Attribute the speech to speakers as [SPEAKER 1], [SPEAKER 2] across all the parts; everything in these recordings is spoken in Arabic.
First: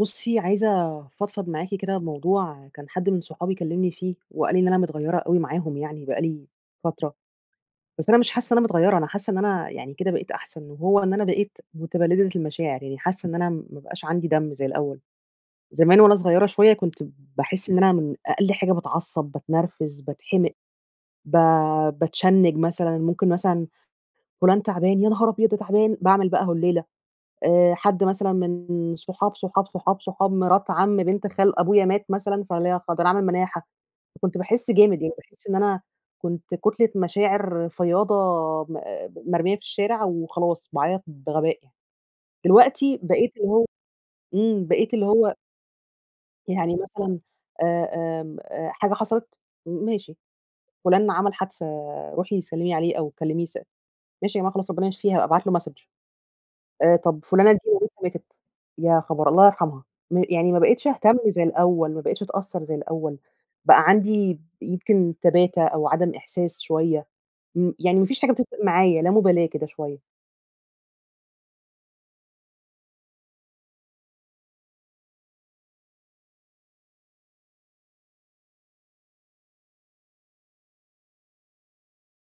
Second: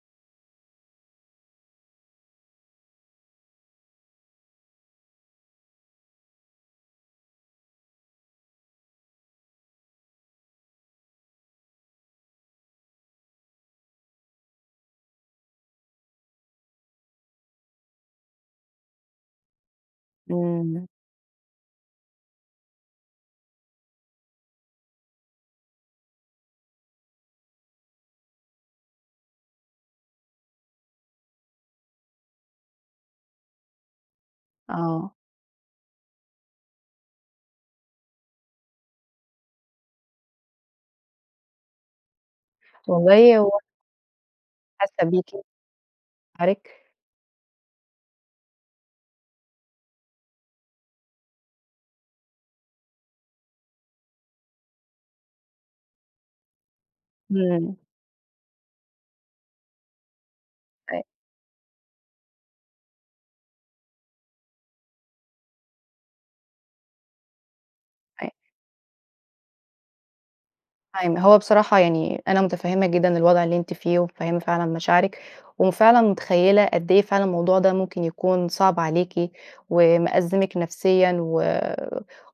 [SPEAKER 1] بُصي عايزة افضفض معاكِ كده بموضوع، كان حد من صحابي كلمني فيه، وقال لي إن أنا متغيرة أوي معاهم يعني بقى لي فترة. بس أنا مش حاسة إن أنا متغيرة، أنا حاسة إن أنا يعني كده بقيت أحسن، وهو إن أنا بقيت مُتبلدة المشاعر، يعني حاسة إن أنا ما بقاش عندي دم زي الأول، زمان وأنا صغيرة شوية كنت باحس إن أنا من أقل حاجة باتعصب، باتنرفز، باتحمق،
[SPEAKER 2] إمم.
[SPEAKER 1] ب باتشنج مثلًا، ممكن مثلًا فلان تعبان، يا نهار أبيض، ده تعبان! باعمل بقى هوليلة، آآ حد مثلًا من صُحاب، صُحاب، صُحاب، صحاب مرات عم بنت خال أبويا مات مثلًا، فاللي هي [unintelligible] فباعمل مناحة، فكنت باحس جامد، يعني
[SPEAKER 2] آه.
[SPEAKER 1] باحس إن أنا كنت كُتلة مشاعر فياضة م مرمية في الشارع، وخلاص باعيط بغباء يعني. دلوقتي بقيت
[SPEAKER 2] والله
[SPEAKER 1] اللي
[SPEAKER 2] هو
[SPEAKER 1] هو إمم، بقيت
[SPEAKER 2] حاسة
[SPEAKER 1] اللي
[SPEAKER 2] بيكِ،
[SPEAKER 1] هو يعني
[SPEAKER 2] [unintelligible]
[SPEAKER 1] مثلًا آآ، آمم، آآ حاجة حصلت، م ماشي، فلان ما عمل حادثة روحي سلمي عليه أو كلميه س "ماشي يا جماعة خلاص، ربنا يشفيه، هابقى ابعت له Message." آآ، طب فلانة دي
[SPEAKER 2] إمم.
[SPEAKER 1] مامتها ماتت، يا خبر! الله يرحمها، م يعني ما بقيتش
[SPEAKER 2] أي
[SPEAKER 1] اهتم زي الأول، ما بقيتش أتأثر زي الأول، بقى عندي ب يمكن تباتة أو عدم إحساس شوية، م يعني ما فيش
[SPEAKER 2] أي
[SPEAKER 1] حاجة بتفرق معايا، لا مُبالاة كده شوية.
[SPEAKER 2] [unintelligible] هو بصراحة يعني أنا مُتفهّمة جدًا الوضع اللي أنتِ فيه، ومُتفهّمة فعلًا مشاعرِك. وفعلًا مُتخيّلة قد إيه فعلًا الموضوع ده ممكن يكون صعب عليكِ، ومأزمِك نفسيًا، و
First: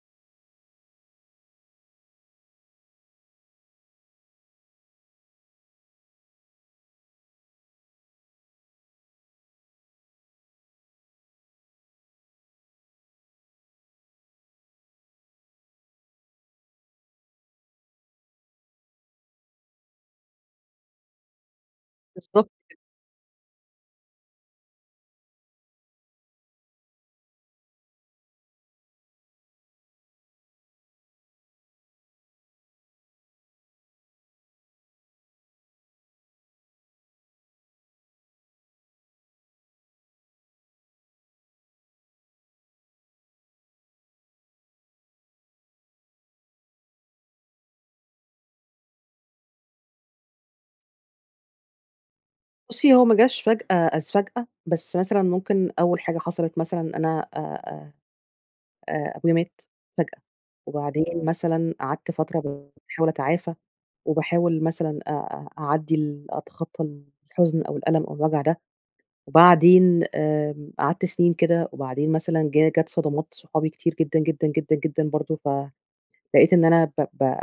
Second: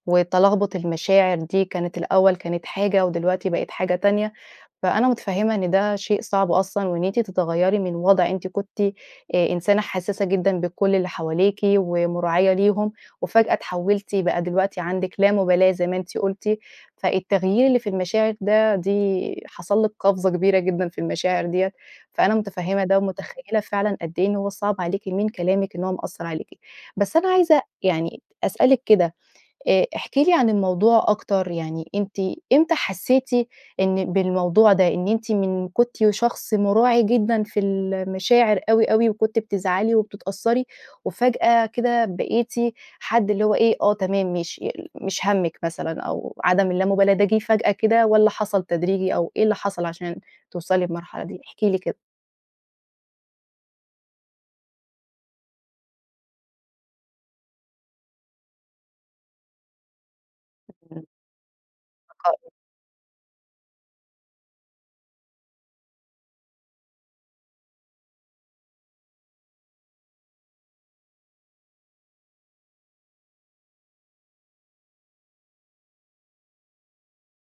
[SPEAKER 2] وتَلَغبُط المشاعر دي كانت الأول كانت حاجة، ودلوقتي بقت حاجة تانية. فأنا مُتفهّمة إن ده شيء صعب أصلًا، وإن أنتِ تتغيّري من وضع أنتِ كنتِ آآ إنسانة حسّاسة جدًا بكل اللي حواليكِ، ومُراعية ليهم، وفجأة اتحولتِ بقى دلوقتي عندِك لامُبالاة زي ما أنتِ قلتِ. فالتغيير اللي في المشاعر ده دي حصل لك قفزة كبيرة جدًا في المشاعر ديّة. فأنا
[SPEAKER 1] بالضبط.
[SPEAKER 2] مُتفهّمة ده، ومُتخيّلة فعلًا قد إيه إن هو صعب عليكِ من كلامِك إن هو مأثّر عليكِ. بس أنا عايزة يعني أسألِك كده آآ احكِ لي عن الموضوع أكتر، يعني أنتِ إمتى حسّيتِ إن بالموضوع ده، إن أنتِ من كنتِ شخص مُراعي جدًا في المشاعر أوي، أوي. وكنتِ بتزعلي، وبتتأثّري. وفجأة كده بقيتِ حد اللي هو إيه، آه، تمام، ماشي. يل مش هَمِّك مثلًا، أو عدم اللامُبالاة ده جيه فجأة كده، والّا حصل تدريجي؟ أو إيه اللي حصل عشان توصلي بمرحلة دي، احكِ لي كده؟
[SPEAKER 1] بُصّي، هو ما جاش فجأة إذ فجأة، بس مثلًا ممكن أول حاجة حصلت مثلًا أنا أ أ آآ، أبويا مات فجأة،
[SPEAKER 2] إمم.
[SPEAKER 1] وبعدين مثلًا قعدت
[SPEAKER 2] البقاء
[SPEAKER 1] فترة
[SPEAKER 2] لله.
[SPEAKER 1] باحاول أتعافى، وباحاول مثلًا أ أ أعدّي ال أتخطّى الحزن أو الألم أو الوجع ده، وبعدين آمم، قعدت سنين كده وبعدين مثلًا جه جات صدمات صحابي كتير جدًا، جدًا، جدًا، جدًا برضه، ف لقيت إن أنا ب ب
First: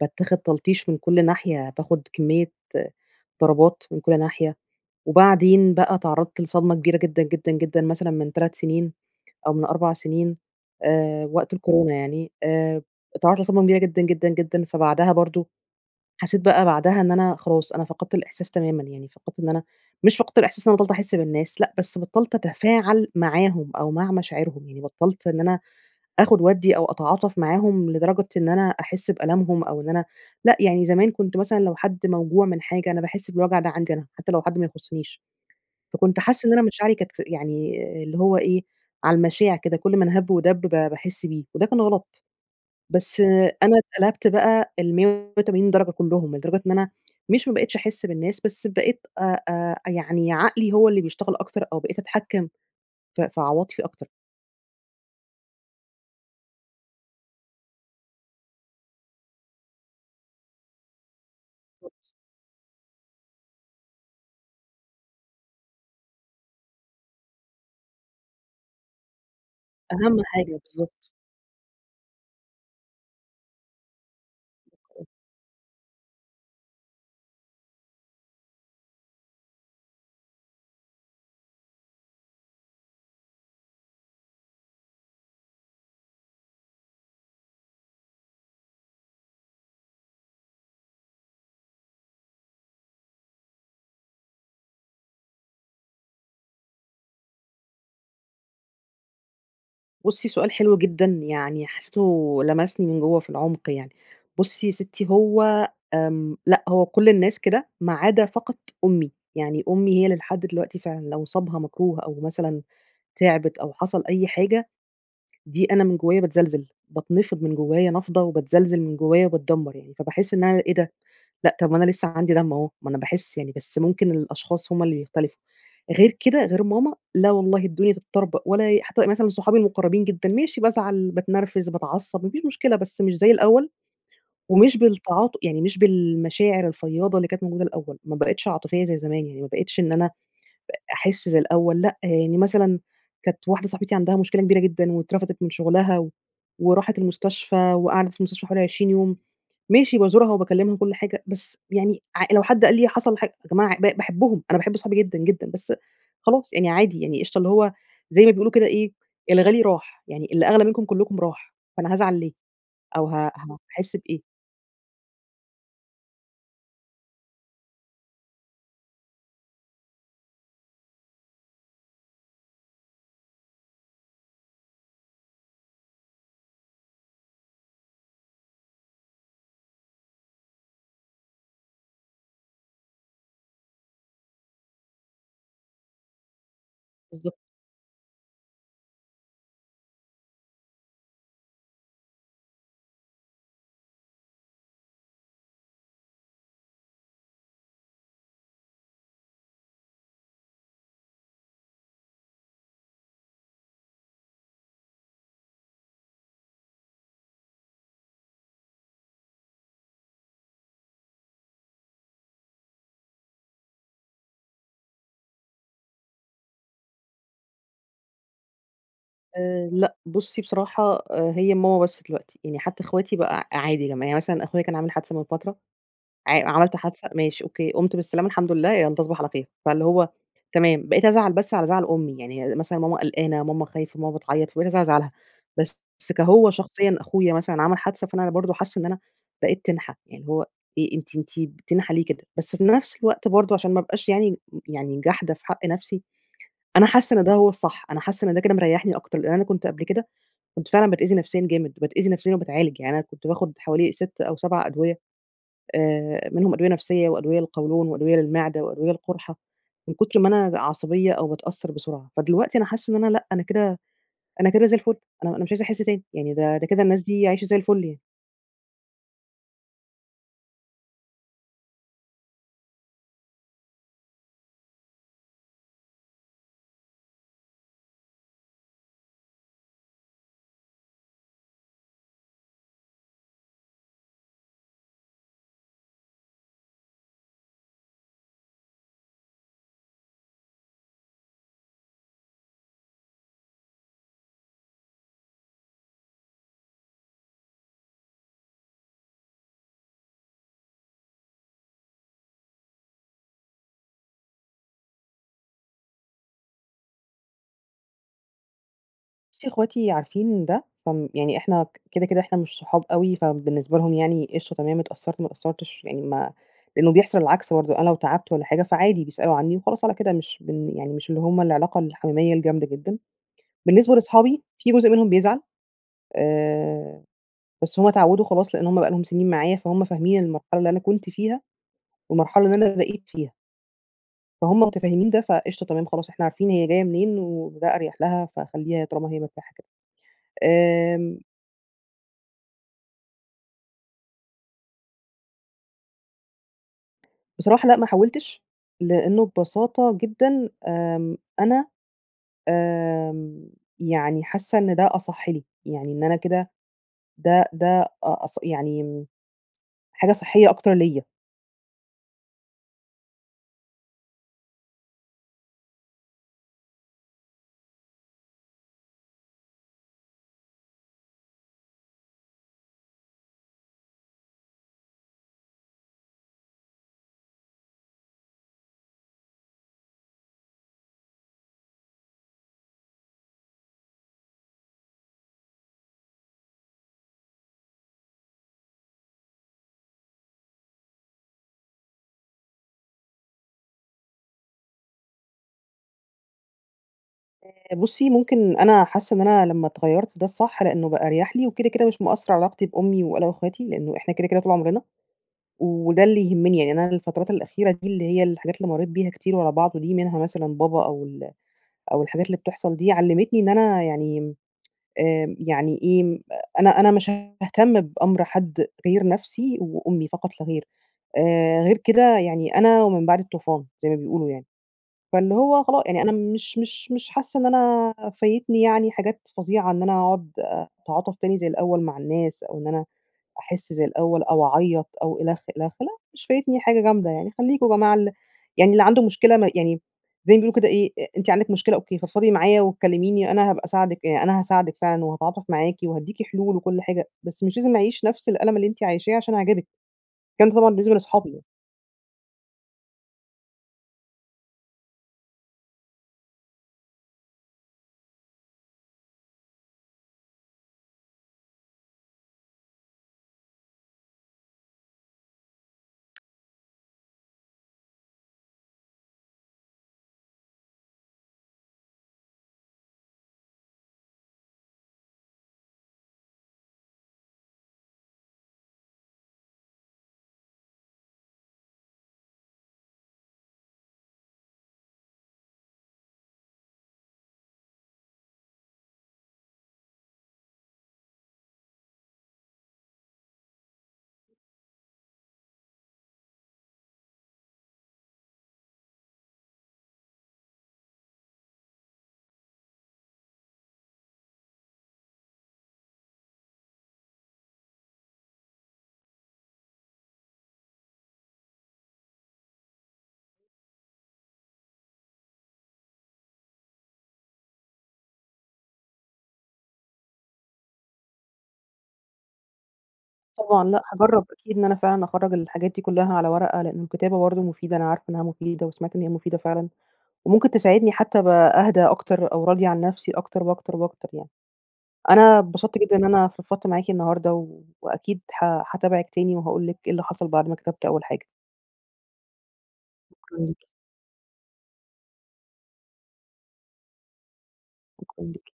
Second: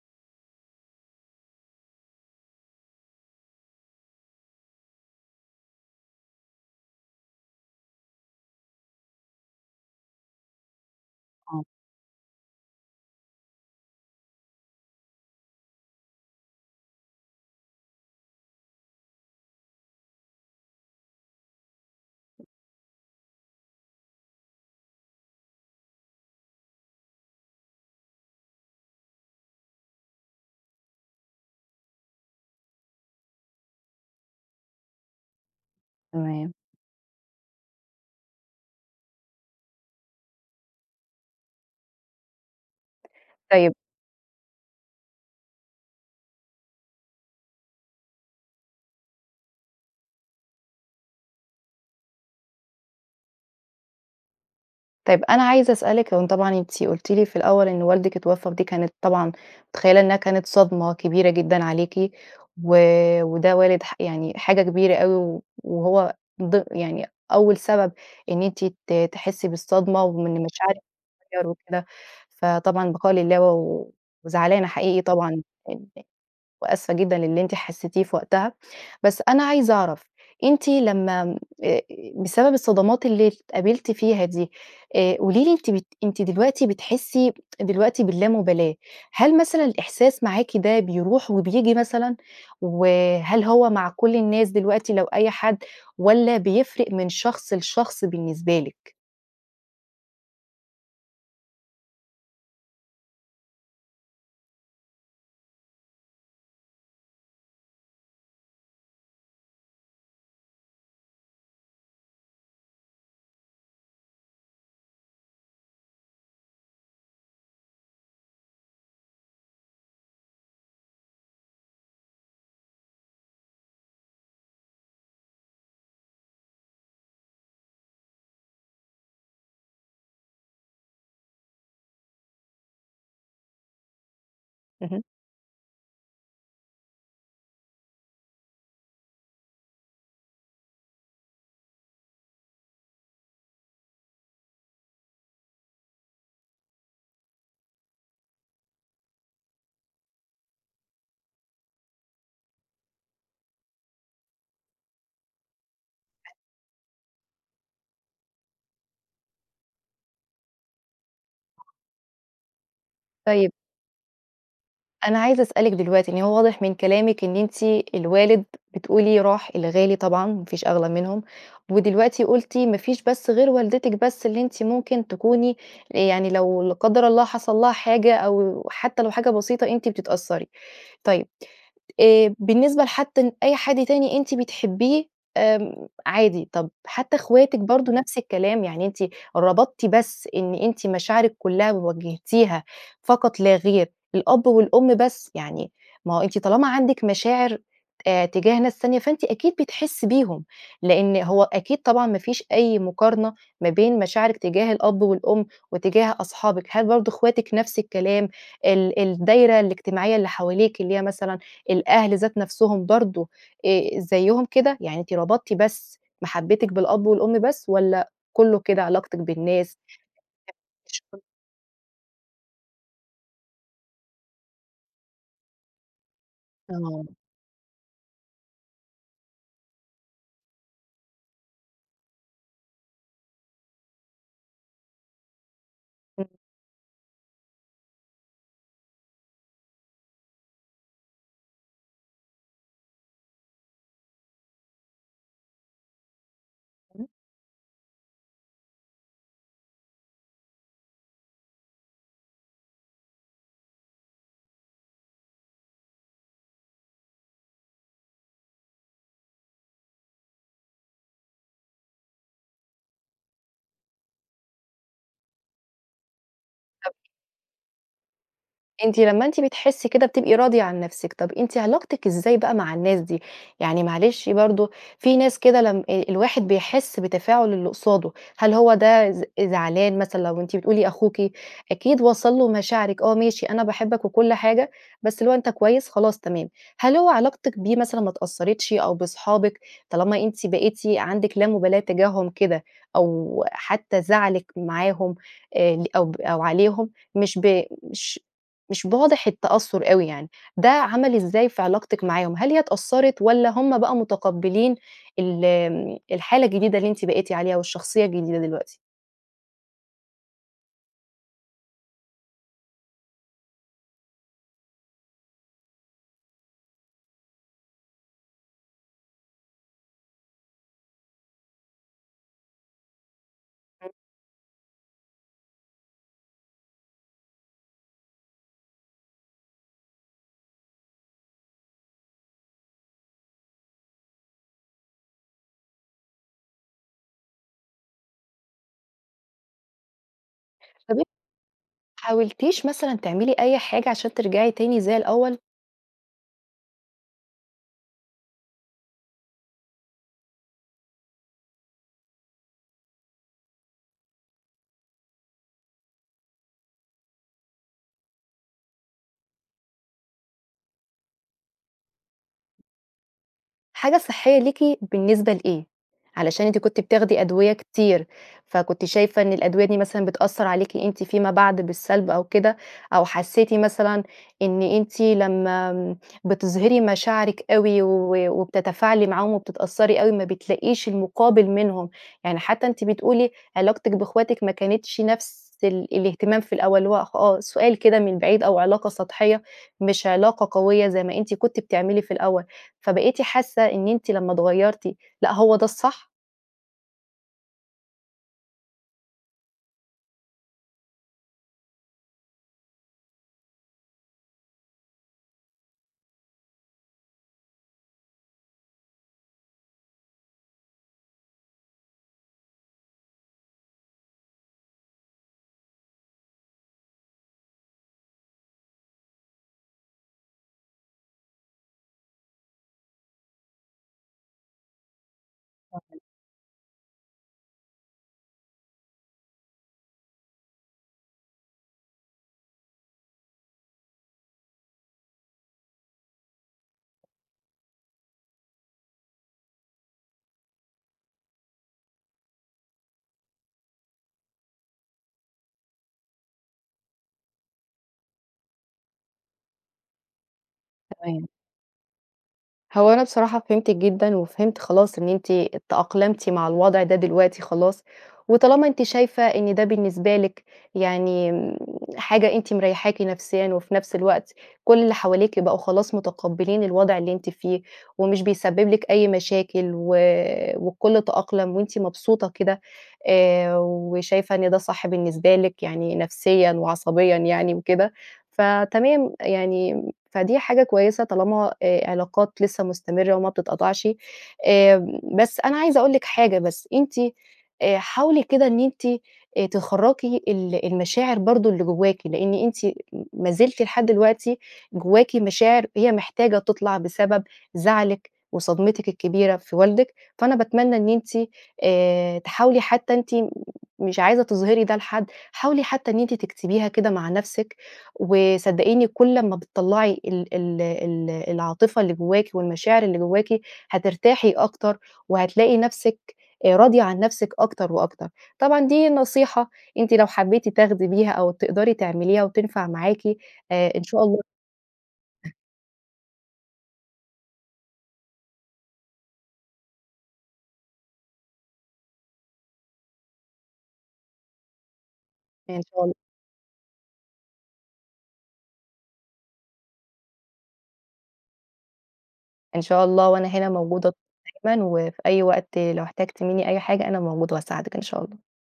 [SPEAKER 1] باتّاخد تلطيش من كل ناحية، باخد كمّية ضربات من كل ناحية، وبعدين بقى اتعرّضت لصدمة كبيرة جدًا، جدًا، جدًا مثلًا من 3 سنين، أو من 4 سنين، آآ وقت
[SPEAKER 2] آه.
[SPEAKER 1] الكورونا يعني آمم إتعرّضت لصدمة كبيرة جدًا، جدًا، جدًا. فبعدها برضه حسّيت بقى بعدها إن أنا خلاص، أنا فقدت الإحساس تمامًا يعني فقدت إن أنا مش فقدت الإحساس إن أنا بطّلت أحِسْ بالناس لأ، بس بطلت أتفاعل معاهم، أو مع مشاعرهم يعني بطّلت إن أنا آخد وأدّي، أو أتعاطف معاهم لدرجة إن أنا أحس بألمهم أو إن أنا لأ، يعني زمان كنت مثلًا لو حد موجوع من حاجة، أنا باحس بالوجع ده عندي أنا، حتى لو حد ما يُخصّنيش. فكنت حاسّة إن
[SPEAKER 2] تمام.
[SPEAKER 1] أنا مشاعري كانت ف يعني اللي هو إيه، على المَشاع كده، كل من هَب ودَب، ب باحس بيه. وده كان غلط، بس
[SPEAKER 2] طيب
[SPEAKER 1] أنا اتقلبت بقى ال180 درجة كلهم، لدرجة إن أنا مش ما بقيتش أحِسْ بالناس، بس بقيت آآ، آآ يعني عقلي هو اللي بيشتغل أكتر، أو بقيت أتحكّم ف في عواطفي أكتر.
[SPEAKER 2] طيب، أنا عايزة أسألِك هو طبعًا أنتِ قُلتِ لي في الأول إن والدِك اتوفّى، ودي كانت طبعًا متخيّلة إنها كانت صدمة كبيرة جدًا عليكِ و وده والد ح يعني حاجة كبيرة أوي و وهو ض يعني أول سبب إن أنتِ ت تحسّي بالصدمة،
[SPEAKER 1] أهم
[SPEAKER 2] ومن
[SPEAKER 1] حاجة.
[SPEAKER 2] المشاعر
[SPEAKER 1] بالضبط.
[SPEAKER 2] تتغيّر وكده، فطبعًا- البقاء لله- و و وزعلانة حقيقي
[SPEAKER 1] [unintelligible]
[SPEAKER 2] طبعًا إن وآسفة جدًا للي أنتِ حسّتيه في وقتها. بس أنا عايزة أعرف أنتِ لمّا م آآ، بسبب الصدمات اللي اتقابلتِ فيها دي، آآ قولي لي أنتِ بت أنتِ دلوقتي بتحسّي دلوقتي باللامُبالاة. هل مثلًا الإحساس معاكِ ده بيروح وبييجي مثلًا، وهل هو مع كل الناس دلوقتي لو أي حد والَّا بيفرق من شخص لشخص بالنسبة لِك؟
[SPEAKER 1] بُصّي، سؤال حلو جدًا، يعني حسّيته لمسني من جوّه في العُمق يعني. بُصّي يا سِتّي، هو آمم لأ، هو كل الناس كده، ما عدا فقط أمي، يعني أمي هي اللي لحد دلوقتي فعلًا لو صابها مكروه أو مثلًا تعبت أو حصل أي حاجة، دي أنا من جوّايا باتزلزل. باتنفض من جوّايا نَفضَة، وباتزلزل من جوّايا وباتدمّر يعني فباحس إن أنا إيه ده! لأ، طب ما أنا لسّه عندي دم أهو، ما أنا باحس يعني، بس ممكن الأشخاص هم اللي بيختلفوا. غير كده، غير ماما، لأ والله الدنيا تتطربق ولا أي حتى مثلًا صحابي المُقرّبين جدًا، ماشي بازعل، باتنرفز، باتعصّب ما فيش مشكلة، بس مش زي الأول، ومش
[SPEAKER 2] اهم.
[SPEAKER 1] بالتعاط يعني مش بالمشاعر الفيّاضة اللي كانت موجودة الأول، ما بقيتش عاطفية زي زمان يعني، ما بقيتش إن أنا أ أحِسْ زي الأول لأ. يعني مثلًا كانت واحدة صاحبتي عندها مشكلة كبيرة جدًا واترفدِت من شغلها و وراحت المستشفى وقعدت في المستشفى حوالي 20 يوم، ماشي، بازورها وباكّلمها وكل حاجة، بس يعني ع لو حد قال لي حصل حاج يا جماعة ب باحبهم، أنا باحب صحابي جدًا، جدًا بس خلاص يعني عادي يعني قشطة، اللي هو زي ما بيقولوا كده إيه، الغالي راح، يعني اللي أغلى منكم كلكم راح، فأنا هازعل ليه؟ أو ه
[SPEAKER 2] طيب
[SPEAKER 1] هاحس بإيه؟
[SPEAKER 2] أنا عايزة أسألِك دلوقتي إن هو واضح من كلامِك إن أنتِ الوالد بتقولي راح، الغالي طبعًا ما فيش أغلى منهم، ودلوقتي قلتِ ما فيش بس غير والدتِك بس اللي أنتِ ممكن تكوني آآ، يعني لو- لا قدَّر الله- حصل لها حاجة، أو حتى لو حاجة بسيطة أنتِ بتتأثري طيب آآ، بالنسبة لحتى أي حد تاني أنتِ بتحبيه آمم، عادي، طب حتى
[SPEAKER 1] بالضبط.
[SPEAKER 2] اخواتك برضه نفس الكلام؟ يعني أنتِ ربطتِ بس إن أنتِ مشاعرك كلها وجهتيها فقط لا غير الأب والأم بس، يعني ما هو أنتِ طالما عندك مشاعر آآ، تجاه ناس تانية فأنتِ أكيد بتحسي بيهم، لأن هو أكيد طبعًا ما فيش أي مقارنة ما بين مشاعرِك تجاه الأب والأم وتجاه أصحابِك هل برضه اخواتِك نفس الكلام، ال الدايرة الاجتماعية اللي حواليكِ اللي هي مثلًا الأهل ذات نفسهم برضه آآ، زيهم كده، يعني أنتِ ربطتِ بس محبتِك بالأب والأم بس، والَّا كله كده علاقتك
[SPEAKER 1] آآ،
[SPEAKER 2] بالناس؟
[SPEAKER 1] لأ بصي بصراحة، هي ماما بس دلوقتي، يعني حتى اخواتي بقى ع عادي لما يعني مثلًا أخويا كان عامل حادثة من فترة، ع عملت حادثة،
[SPEAKER 2] آه.
[SPEAKER 1] ماشي، أوكي، قُمت بالسلامة الحمد لله، يالّا تصبح على خير، فاللي هو تمام بقيت أزعل بس على زعل أمي، يعني مثلًا ماما قلقانة ماما خايفة ماما بتعيط، فبقيت أزعل على زعلها، بس
[SPEAKER 2] امم.
[SPEAKER 1] كهو شخصيًّا أخويا مثلًا عمل حادثة فأنا برضه حاسة إن أنا بقيت تنحة، يعني هو إيه، أنتِ أنتِ تنحة ليه كده، بس في نفس الوقت برضه عشان ما أبقاش يعني يعني جاحدة في حق نفسي، أنا
[SPEAKER 2] [unintelligible]
[SPEAKER 1] حاسة إن ده هو الصح، أنا حاسة إن ده كده مريحني أكتر، لأن أنا كنت قبل كده كنت فعلًا باتأذي نفسيًا جامد، باتأذي نفسيًا وباتعالج، يعني أنا كنت باخد حوالي 6 أو 7 أدوية آآ، منهم أدوية نفسية وأدوية للقولون وأدوية للمعدة وأدوية للقرحة، من كتر ما أنا عصبيّة أو باتأثر بسرعة، فدلوقتي أنا حاسة إن أنا لأ، أنا كده أنا كده زي الفل أنا أنا مش عايزة أحس تاني، يعني ده ده كده الناس دي عايشة زي الفل يعني.
[SPEAKER 2] أنتِ، لمّا أنتِ بتحسّي كده بتبقي راضية عن نفسِك، طب أنتِ علاقتِك إزاي بقى مع الناس دي؟ يعني معلش برضه، في ناس كده، لم أ الواحد بيحس بتفاعُل اللي قصاده، هل هو ده ز زعلان مثلًا، لو أنتِ بتقولي أخوكِ أكيد وصَل له مشاعرِك، آه، ماشي أنا باحبك وكل حاجة، بس اللي هو أنت كويس؟ خلاص، تمام. هل هو علاقتِك بيه مثلًا ما اتأثَّرِتش أو باصحابِك، طالما أنتِ بقيتِ عندِك لا مبالاة تجاههم كده أو حتى زعلِك معاهم، آآ، ل أو أو عليهم، مش ب مش مش واضح التأثُّر أوي يعني، ده عمل إزاي في علاقتِك معاهم، هل هي اتأثَّرِت والّا هُم بقى مُتقبِّلين ال امم، الحالة الجديدة اللي أنتِ بقيتِ عليها والشخصيّة الجديدة دلوقتي؟
[SPEAKER 1] بُصي، أخواتي عارفين ده، هم يعني إحنا، ك كده، كده، إحنا مش صحاب أوي، فبالنسبة لهم يعني قشطة، تمام، اتأثَّرت، ما اتأثَّرتش يعني ما إنه بيحصَل العكس برضه، أنا لو تعبت والّا حاجة، فعادي، بيسألوا عنّي وخلاص على كده مش بن يعني مش اللي هُم العلاقة الحميميَّة الجامدة جدًا.
[SPEAKER 2] امم.
[SPEAKER 1] بالنسبة لأصحابي في جزء منهم بيزعَّل، آآ، بس هُم اتعوِّدوا خلاص، لأن هُم بقى لهم سنين معايا، فهُم فاهمين المرحلة اللي أنا كنت فيها والمرحلة اللي أنا بقيت فيها. فهُم متفهِّمين ده، فقشطة، تمام، خلاص إحنا عارفين هي جايَّة منين وده أريَح لها، فخلّيها، طالما هي مرتاحة كده.
[SPEAKER 2] طب أن ما
[SPEAKER 1] آمم
[SPEAKER 2] حاولتيش مثلًا تعملي أي حاجة عشان ترجعي تاني زي الأول؟
[SPEAKER 1] بصراحة لأ ما حاولتِش، لأنه ببساطة جدًا آمم، أنا آمم، يعني حاسَّة إن ده أصَح لي، يعني إن أنا كده ده ده أ أص يعني حاجة صحيَّة أكتر ليّا.
[SPEAKER 2] حاجة صحيَّة ليكِ، بالنسبة لإيه؟ علشان أنتِ كنتِ بتاخدي أدوية كتير، فكنتِ شايفة إن الأدوية دي مثلًا بتأثَّر عليكِ أنتِ فيما بعد بالسَّلب أو كده، أو حسِّيتِ مثلًا إن أنتِ لمّا آمم بتِظهرِي مشاعرِك أوي و وبتتفاعلي معاهم وبتتأثَّري أوي، ما بتلاقيش المُقابل منهم، يعني حتى أنتِ بتقولي علاقتِك بإخواتِك ما كانتش نفس ال الإهتمام في الأول، اللي هو آه، سؤال كده من بعيد أو علاقة سطحيَّة، مش علاقة قويَّة زي ما أنتِ كنتِ بتعملي في الأول، فبقيتِ حاسَّة إن أنتِ لمّا اتغيَّرتِ، لأ هو ده الصح؟
[SPEAKER 1] آآ، بُصّي ممكن أنا حاسة إن أنا لما اتغيَّرت ده الصح؛ لأنه بقى أريح لي، وكده كده مش مأثر علي علاقتي بأمي وأنا وإخواتي؛ لأنه إحنا كده كده طول عمرنا، وده اللي يهمني يعني، أنا الفترات الأخيرة دي اللي هي الحاجات اللي مريت بيها كتير ورا بعض دي، منها مثلًا بابا أو ال أو الحاجات اللي بتحصل دي علمتني إن أنا يعني، آمم، يعني إيه؟ أنا أنا مش هاهتم بأمر حد غير نفسي وأمي فقط لاغير، آآ، غير كده يعني أنا ومن بعدي الطوفان، زي ما بيقولوا يعني. فاللي هو خلا
[SPEAKER 2] صحيح.
[SPEAKER 1] يعني أنا مش مش مش حاسة إن أنا فايتني يعني حاجات فظيعة إن أنا أقعد أتعاطف تاني زي الأول مع الناس، أو إن أنا أحس زي الأول أو أعيط أو إلخ، إلخ، لأ مش فايتني حاجة جامدة يعني، خليكم يا جماعة ال يعني اللي عنده مشكلة ما يعني، زي ما بيقولوا كده إيه؟ أ أنتِ عندِك مشكلة أوكي، فضفضي معايا وكلميني أنا هابقى أساعدِك يع أنا هاساعدِك فعلًا وهاتعاطف معاكِ وهاديكِ حلول وكل حاجة، بس مش لازم أعيش نفس الألم اللي أنتِ عايشاه عشان أعجبِك، الكلام ده طبعآ بالنسبة
[SPEAKER 2] تمام.
[SPEAKER 1] لأصحابي.
[SPEAKER 2] هو أنا بصراحة فهمتِك جدًا وفهمت خلاص إن أنتِ تأقلمتِ مع الوضع ده دلوقتي خلاص، وطالما أنتِ شايفة إن ده بالنسبة لِك يعني حاجة أنتِ مريحاكِ نفسيًا، وفي نفس الوقت كل اللي حواليكِ بقوا خلاص متقبلين الوضع اللي أنتِ فيه، ومش بيسبب لِك أي مشاكل و والكل تأقلم وأنتِ مبسوطة كده، آآ، وشايفة إن ده صح بالنسبة لِك، يعني نفسيًا وعصبيًا يعني وكده، فتمام، يعني فدي حاجة كويسة طالما آآ علاقات لسه مستمرة وما بتتقطعش. آمم، بس أنا عايزة أقول لِك حاجة بس، أنتِ آآ حاولي كده إن أنتِ تخَرَّجي ال المشاعر برضه اللي جواكِ، لأن أنتِ ما زلتِ لحد دلوقتي جواكِ مشاعر هي محتاجة تطلع بسبب زعلِك وصدمتِك الكبيرة في والدِك، فأنا باتمنى إن أنتِ آآ تحاولي حتى أنتِ مش عايزة تظهري ده لحد، حاولي حتى إن أنتِ تكتبيها كده مع نفسِك، وصدقيني كل لما بتطلّعي ال ال ال العاطفة اللي جواكِ والمشاعر اللي جواكِ هترتاحي أكتر، وهتلاقي نفسِك آآ راضية عن نفسِك أكتر وأكتر. طبعًا دي نصيحة أنتِ لو حبيتِ تاخدي بيها أو تقدري تعمليها وتنفع معاكِ،
[SPEAKER 1] طبعًا
[SPEAKER 2] آآ إن
[SPEAKER 1] لأ
[SPEAKER 2] شاء الله
[SPEAKER 1] هاجرب أكيد إن أنا فعلًا أخرّج الحاجات دي كلها على ورقة؛ لأن الكتابة برضه مفيدة، أنا عارفة إنها مفيدة وسمعت إن هي مفيدة فعلًا، وممكن تساعدني حتى أبقى أهدى أكتر أو راضية عن نفسي أكتر وأكتر وأكتر يعني. أنا
[SPEAKER 2] إن
[SPEAKER 1] أتبسطت
[SPEAKER 2] شاء الله
[SPEAKER 1] جدًا إن أنا فضفضت معاكِ النهاردة، و وأكيد ه هاتابعِك تاني وهأقول لِك إيه اللي حصل بعد ما كتبت أول حاجة.
[SPEAKER 2] إن شاء الله، وأنا
[SPEAKER 1] شكرًا
[SPEAKER 2] هنا
[SPEAKER 1] ليكِ.
[SPEAKER 2] موجودة دايمًا وفي أي وقت لو احتاجتِ مني أي حاجة أنا موجودة وهاساعدِك إن شاء الله.
[SPEAKER 1] شكرًا ليكِ.